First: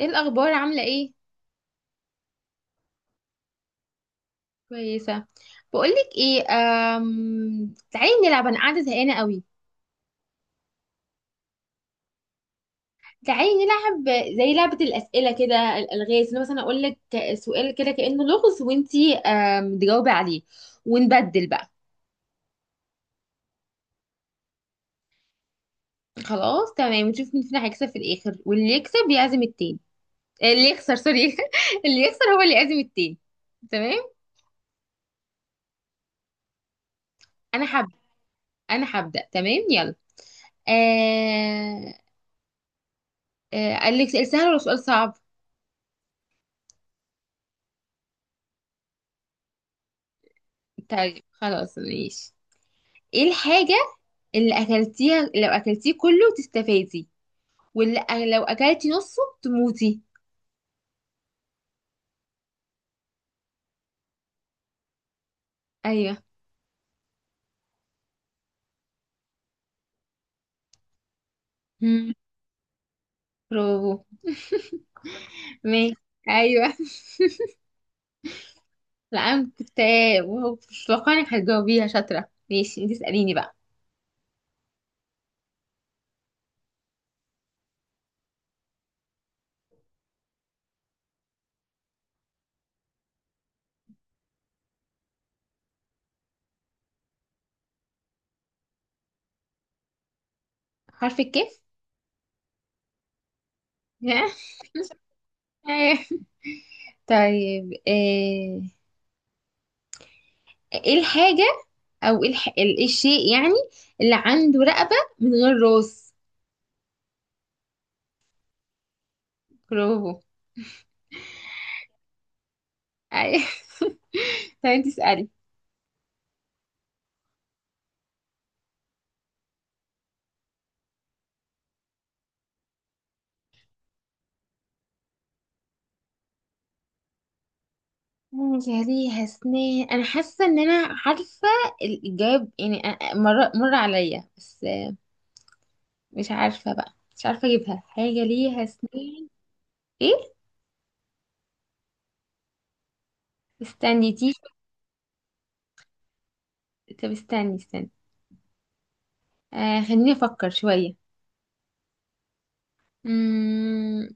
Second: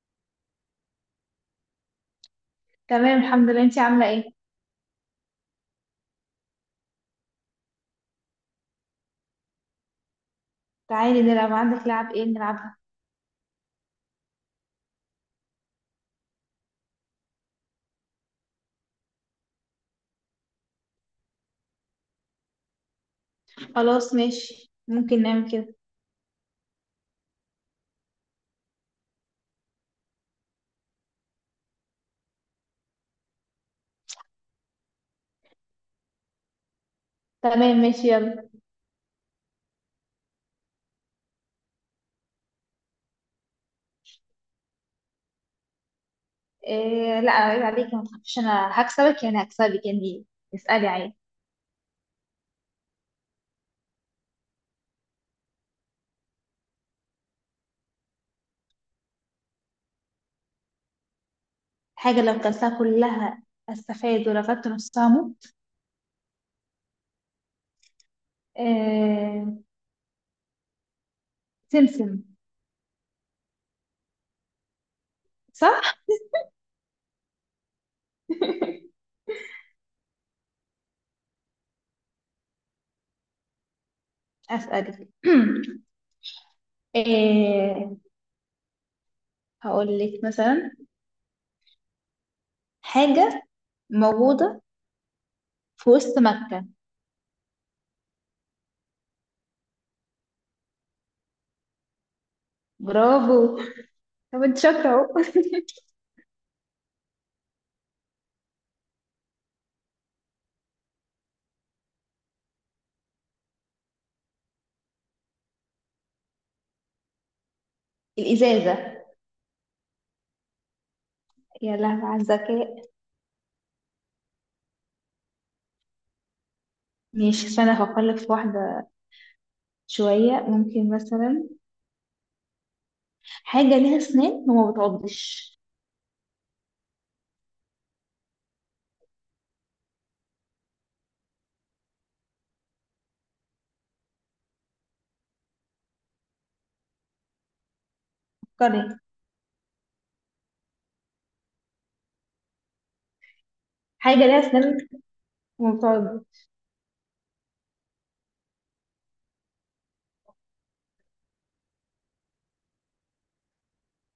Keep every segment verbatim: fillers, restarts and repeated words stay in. ايه الاخبار، عامله ايه؟ تمام، الحمد لله. انتي عاملة ايه؟ كويسه. بقولك ايه، أم... تعالي نلعب، انا قاعده زهقانه قوي. تعالي نلعب. عندك لعب ايه نلعبها؟ تعالي نلعب زي لعبه الاسئله كده، الالغاز، إن مثلا اقول لك سؤال كده كانه لغز، وانتي أم... تجاوبي عليه، ونبدل بقى. خلاص ماشي، ممكن نعمل كده. خلاص تمام، ونشوف مين فينا هيكسب في الاخر، واللي يكسب يعزم التاني. آه، اللي يخسر سوري. اللي يخسر هو اللي يعزم التاني. تمام. انا تمام حب. ماشي، يلا. انا هبدا، تمام يلا. آه... آه... قال لك سؤال سهل ولا سؤال صعب؟ إيه، لا عيب عليكي، ما تخافيش. انا هكسبك يعني هكسبك يعني. اسألي عادي. طيب خلاص ماشي. ايه الحاجة اللي اكلتيها لو اكلتيه كله تستفادي، واللي أ- لو اكلتي نصه تموتي؟ حاجة لو كلتها كلها استفاد، ولو كلت نصها موت. ايوه. إيه؟ مم. سمسم. برافو. ماشي. صح. ايوه. لا انا كنت. مش متوقعة انك هتجاوبيها، شاطرة. ماشي، انت اسأليني بقى. اسألك. إيه، هقول لك مثلا حاجة موجودة في وسط مكة. حرف الكاف. برافو. طب انت شاطرة اهو. أيوة. طيب، آه، ايه الحاجة، او ايه الح... ال- إيه الشيء يعني اللي عنده رقبة من غير راس؟ الإزازة. برافو. يا لهوي على الذكاء. ايوه. طيب انت اسألي. ماشي، استنى افكر لك في واحدة. شوية. ممكن مثلا حاجة ليها اسنان وما بتعضش. مم، يا ليها سنان، انا حاسه ان انا عارفه الاجابه يعني، أ- أ- مر مر عليا بس مش عارفه بقى، مش عارفه اجيبها. حاجه ليها فكري. سنان؟ ايه. استني حاجة دي. ليها اسنان وما بتعضش. طب استني استني، آه خليني افكر شويه. امم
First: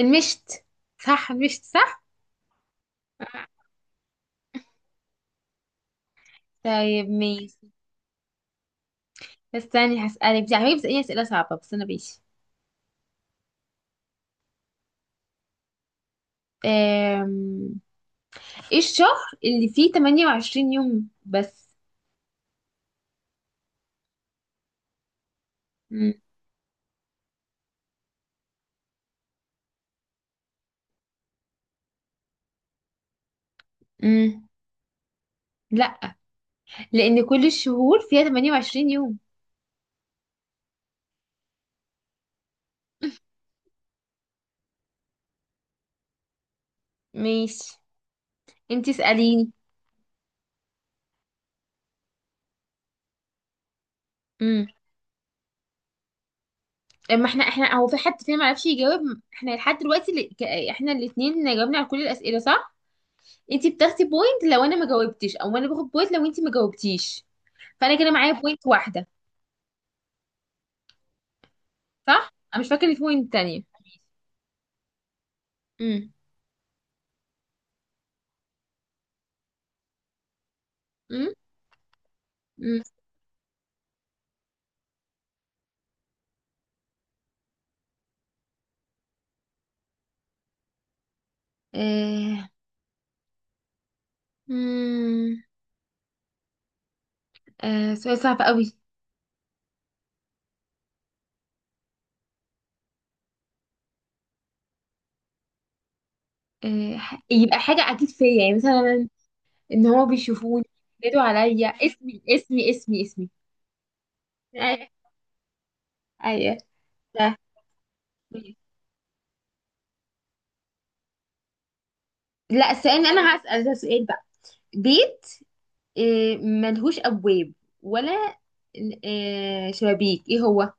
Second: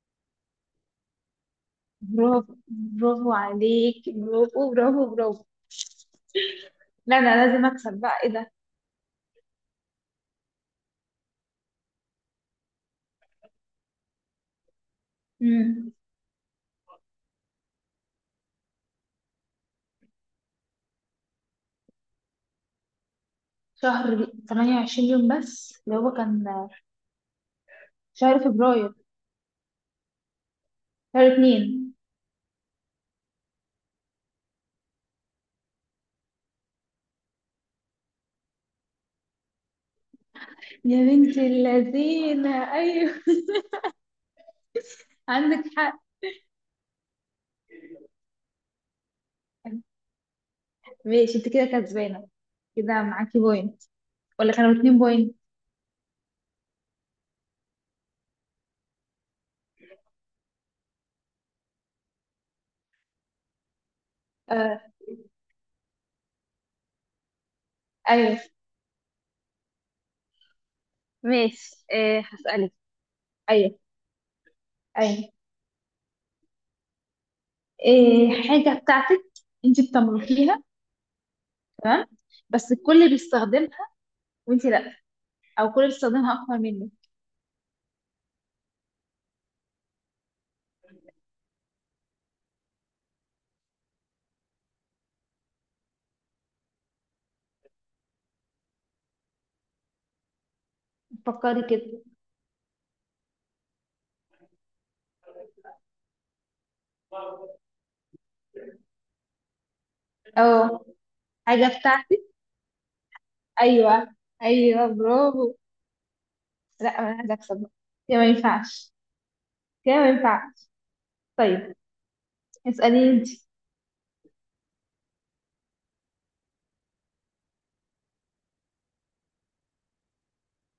المشت. صح، مشت صح. برافو، برافو آه، عليك، برافو برافو برافو. طيب لا، انا لازم ماشي. اكسب بقى، ايه ده. بس استني، هسألك. دي عمالة بتسأليني أسئلة صعبة، بس أنا ماشي. امم آم، ايه الشهر اللي فيه ثمانية وعشرين يوم بس؟ شهر تمنية وعشرين يوم بس اللي هو مم. كان شهر فبراير، شهر اتنين. مم. لا، لان كل الشهور فيها ثمانية وعشرين يوم. يا بنت اللذينة، ايوه. عندك حق. ماشي، انتي اساليني. ماشي، انت كده كسبانة. كده معاكي بوينت، ولا امم كانوا اتنين بوينت؟ اما احنا احنا هو في حد فينا ما عرفش يجاوب؟ احنا لحد دلوقتي اللي... ك- احنا الاثنين جاوبنا على كل الاسئله صح. انتي بتاخدي بوينت لو انا ما آه. جاوبتش، او انا باخد بوينت لو انتي ما جاوبتيش. فانا كده معايا ايوه. بوينت واحده. ماشي. آه صح، انا مش هسألك. فاكره إن في بوينت تانية. ايوه، ايوه. امم إيه حاجة بتاعتك؟ انت بتملكيها. امم تمام. بس امم الكل بيستخدمها وانت لا، او الكل بيستخدمها اكتر منك. آه. مم. آه، سؤال صعب قوي. فكري كده. آه، ح- يبقى حاجه اكيد فيا، يعني مثلا ان هو بيشوفوني، اه. بينادوا عليا حاجة اسمي بتاعتك، اسمي اسمي اسمي. ايوه. ايوه. ايوه، برافو. ايوه. لا، انا عايزة ده. اكسب بقى. كده ما ينفعش، كده ما ينفعش. طيب لا، السؤال اللي اسأليني انت. انا هسأل ده سؤال بقى. بيت، آه، ملهوش ابواب، ولا، آه، شبابيك، ايه هو؟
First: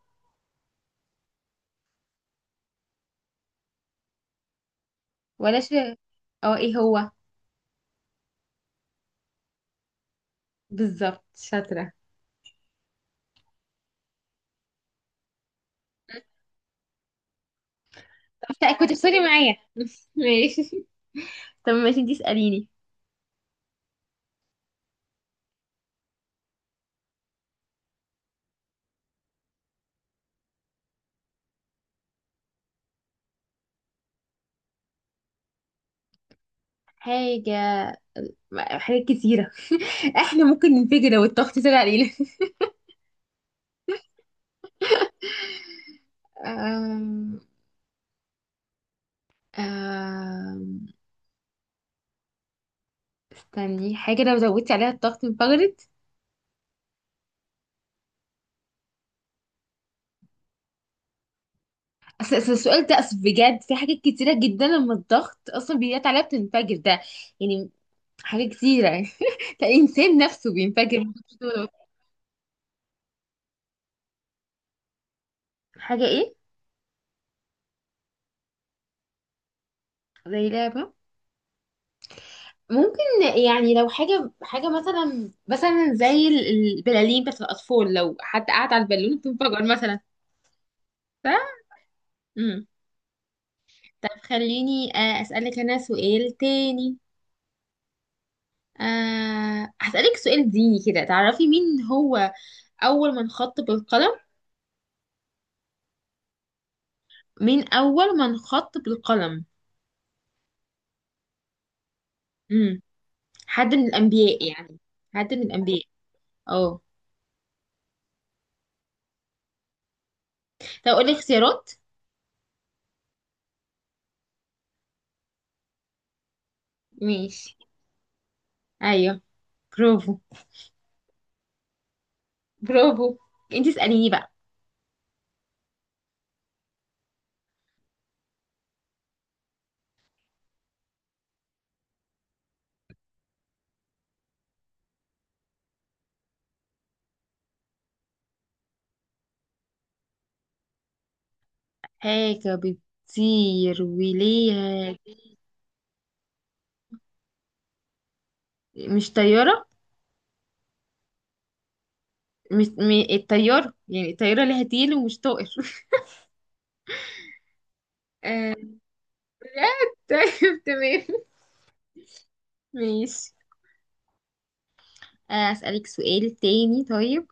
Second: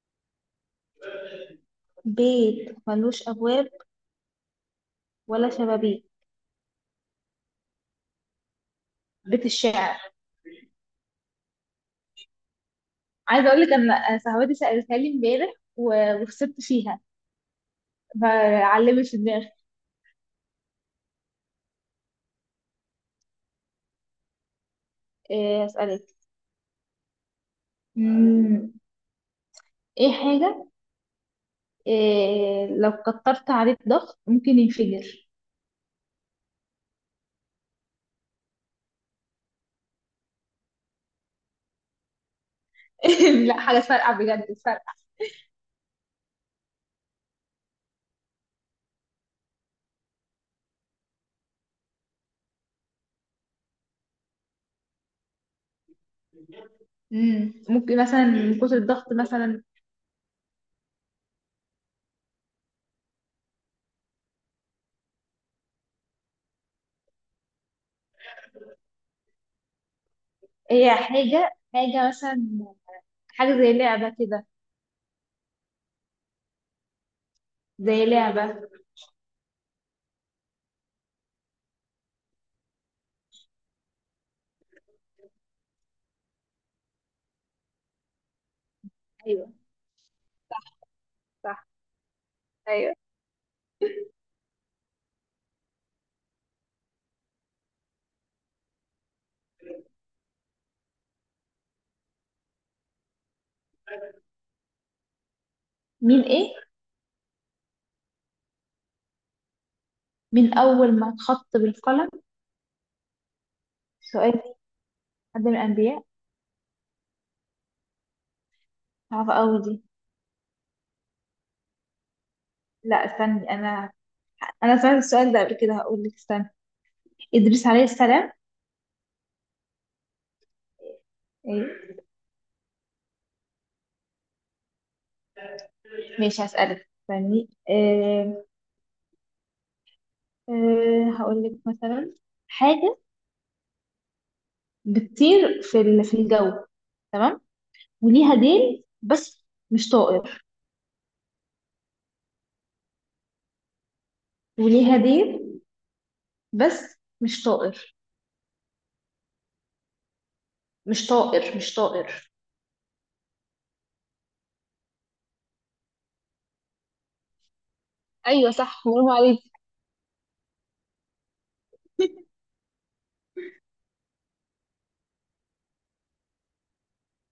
بيت ملوش ابواب ولا ولا ش... شبابيك؟ اه، ايه هو؟ بيت الشعر. بالظبط، شاطرة. عايزه اقول لك ان صاحبتي سالتها لي امبارح و- وخسرت فيها، طب كنت فعلمت في بتسألي دماغي. معايا. ماشي. طب ماشي، انتي اسأليني. إيه، اسالك. مم، ايه حاجه، إيه، لو كترت عليه الضغط ممكن ينفجر. حاجة، حاجات كتيرة. احنا ممكن ننفجر لو الضغط طلع علينا. لا، حاجه فارقه، بجد فارقه. آم، آم، استني، حاجة لو زودتي عليها الضغط انفجرت؟ مم، ممكن مثلا من كتر الضغط مثلا. أصل أصل السؤال ده، أصل بجد في حاجات كتيرة جدا لما الضغط أصلا بيجي عليها بتنفجر، ده يعني حاجة كتيرة يعني. الإنسان نفسه هي بينفجر. حاجه حاجه مثلا، حاجه زي لعبه كده، حاجة إيه؟ زي لعبه. زي لعبة، ممكن. يعني لو حاجة حاجة مثلا مثلا زي ال- البلالين بتاعت الأطفال، لو حد قعد على البالون ايوه بتنفجر مثلا. ف، صح. مم. ايوه. طب خليني، آه، أسألك أنا سؤال تاني. آه، هسألك سؤال ديني كده، تعرفي مين هو أول من خط بالقلم؟ مين؟ ايه؟ مين أول من خط بالقلم؟ من اول ما اتخط بالقلم؟ امم حد من سؤال. الأنبياء يعني. حد من حد من الأنبياء. الانبياء. اه. عارفه قوي دي. طب أقول لك اختيارات؟ لا، استني انا، انا سمعت السؤال ده قبل كده، هقول لك، استنى. ماشي. ادريس عليه السلام. أيوه. برافو. ايه. برافو. انتي اسأليني بقى. ماشي هسألك، استني. إيه، إيه، هقول لك مثلا حاجة بتطير في ال- في الجو، تمام، وليها ديل بس مش طائر. حاجة بتطير وليها، وليها ديل، بس مش طائر. مش طيارة. مش طائر، مش طائر. مش م... الطيارة، يعني الطيارة ليها تيل ومش طائر. ايوه آه... صح، برافو عليك. لا. طيب تمام ماشي. آه، أسألك سؤال تاني طيب.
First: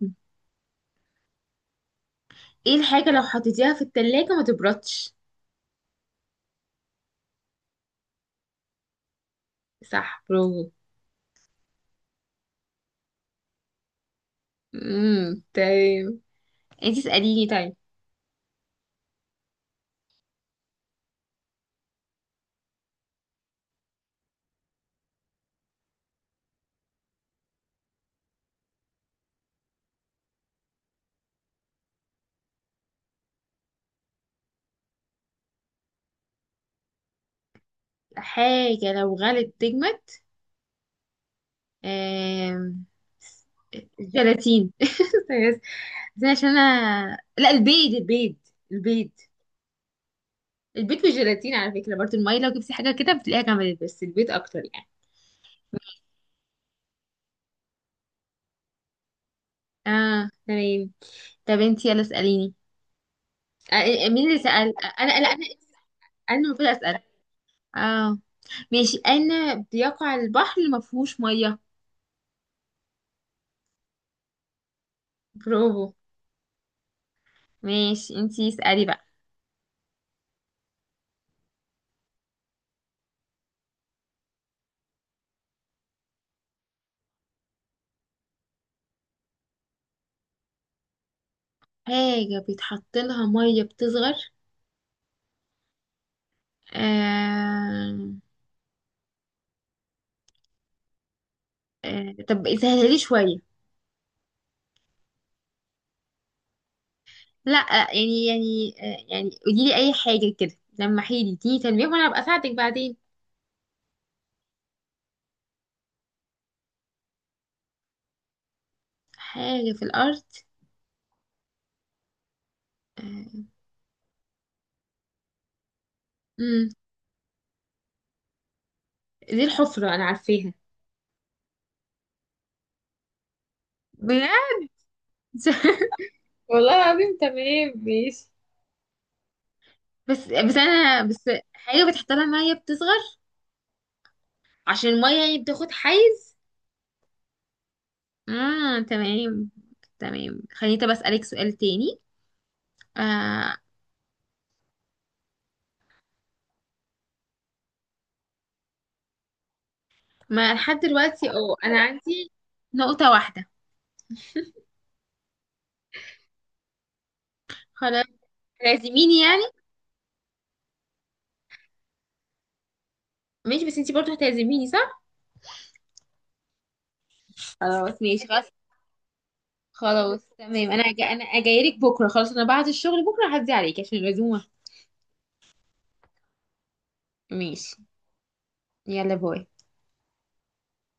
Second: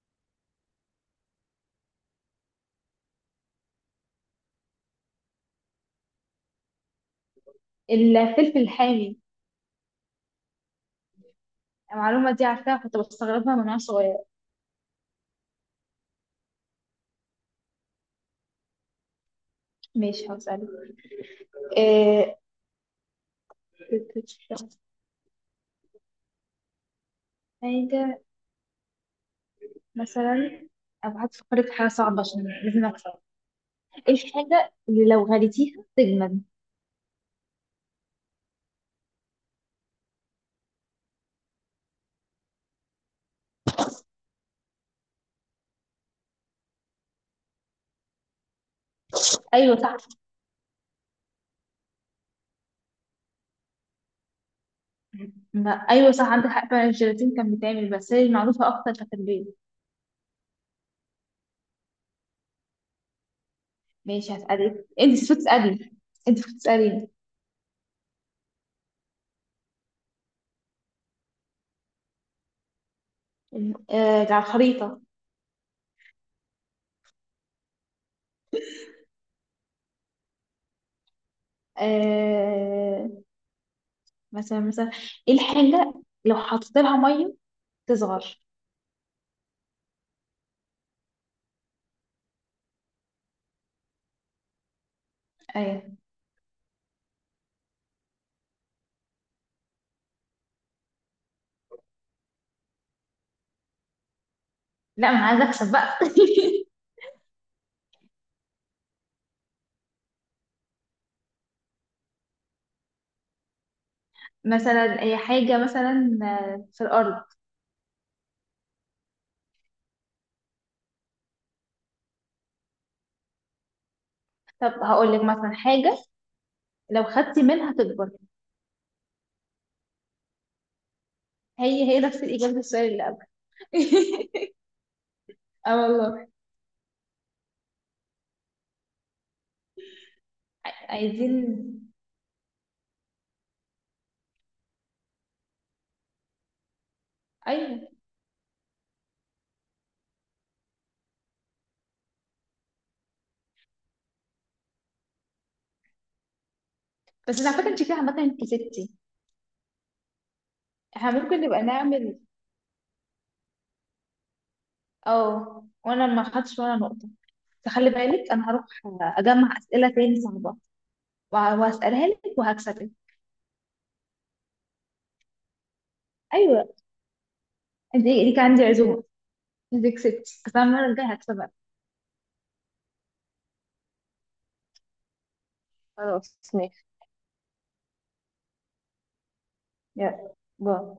ايه الحاجة لو حطيتيها في التلاجة ما تبردش؟ الفلفل الحامي. صح، برافو. المعلومة دي عارفاها، كنت بستغربها من وانا صغير. امم تمام. انتي اسأليني طيب. ماشي هسألك. إيه، حاجة مثلا. ابقى هتفكري في حاجه صعبه عشان لازم اكسب. ايه الحاجه اللي لو غليتيها تجمد؟ حاجة لو غلت تجمد؟ آم... الجيلاتين. بس، بس عشان انا، لا، البيض البيض. البيض. ايوه صح. البيض والجيلاتين على فكرة، برضه المية، لو جبتي حاجة كده بتلاقيها جمدت، بس البيض اكتر يعني. ما ايوه صح، عندك حق فعلا. الجيلاتين كان بيتعمل، بس هي المعروفه اكتر كانت البيض. اه تمام. طب انتي يلا اسأليني. آه، آه، مين ماشي اللي سأل، آه، هسألك. انت انا لا المفروض انا. تسألي، انت انا المفروض المفروض اسأل. تسأليني. اه ماشي. انا بيقع البحر اللي ما فيهوش مية. آه، على الخريطه. برافو. ماشي، انتي اسألي بقى. آه، مثلا مثلا ايه الحاجه لو حطيت لها ميه تصغر؟ حاجة بيتحط لها مية بتصغر؟ ايوه. آه... آه... طب سهلها لي شوية. لا، ما انا عايزه اكسب بقى. لا. يعني يعني، آه، يعني قولي لي اي حاجة كده لما حيلي دي تنبيه، وانا ابقى اساعدك بعدين. مثلا اي حاجه مثلا، آه، في الارض. حاجة في الارض. آه... طب هقول لك مثلا حاجه، مم. لو خدتي منها تكبر. دي الحفرة، انا عارفاها. هي هي نفس الإجابة السؤال اللي قبل. بجد. اه والله. والله العظيم. تمام ماشي. بس بس ع- انا بس، حاجة عايزين. بتحط لها مية بتصغر عشان المية يعني بتاخد حيز. ايوه، آه تمام. تمام، خليني طب أسألك سؤال تاني، آه. بس على فكرة انت كده عامة، انت ستي. ما لحد احنا دلوقتي ممكن اه، نبقى أنا نعمل. عندي نقطة واحدة. اه، وانا ما خدتش ولا نقطة، فخلي خلاص، بالك، انا هروح هتعزميني يعني؟ اجمع اسئلة تاني صعبة وه- وهسألها لك وهكسبك. ماشي، بس انتي برضه هتعزميني، صح؟ ايوه. خلاص انت ماشي ليك خلاص. عندي عزومة. انت خلاص كسبتي بس انا تمام. أنا المرة أجا الجاية أنا هكسبك. جايلك بكرة، خلاص أنا بعد الشغل بكرة هعدي عليك عشان العزومة. خلاص ماشي. ماشي. يلا باي. يلا، باي.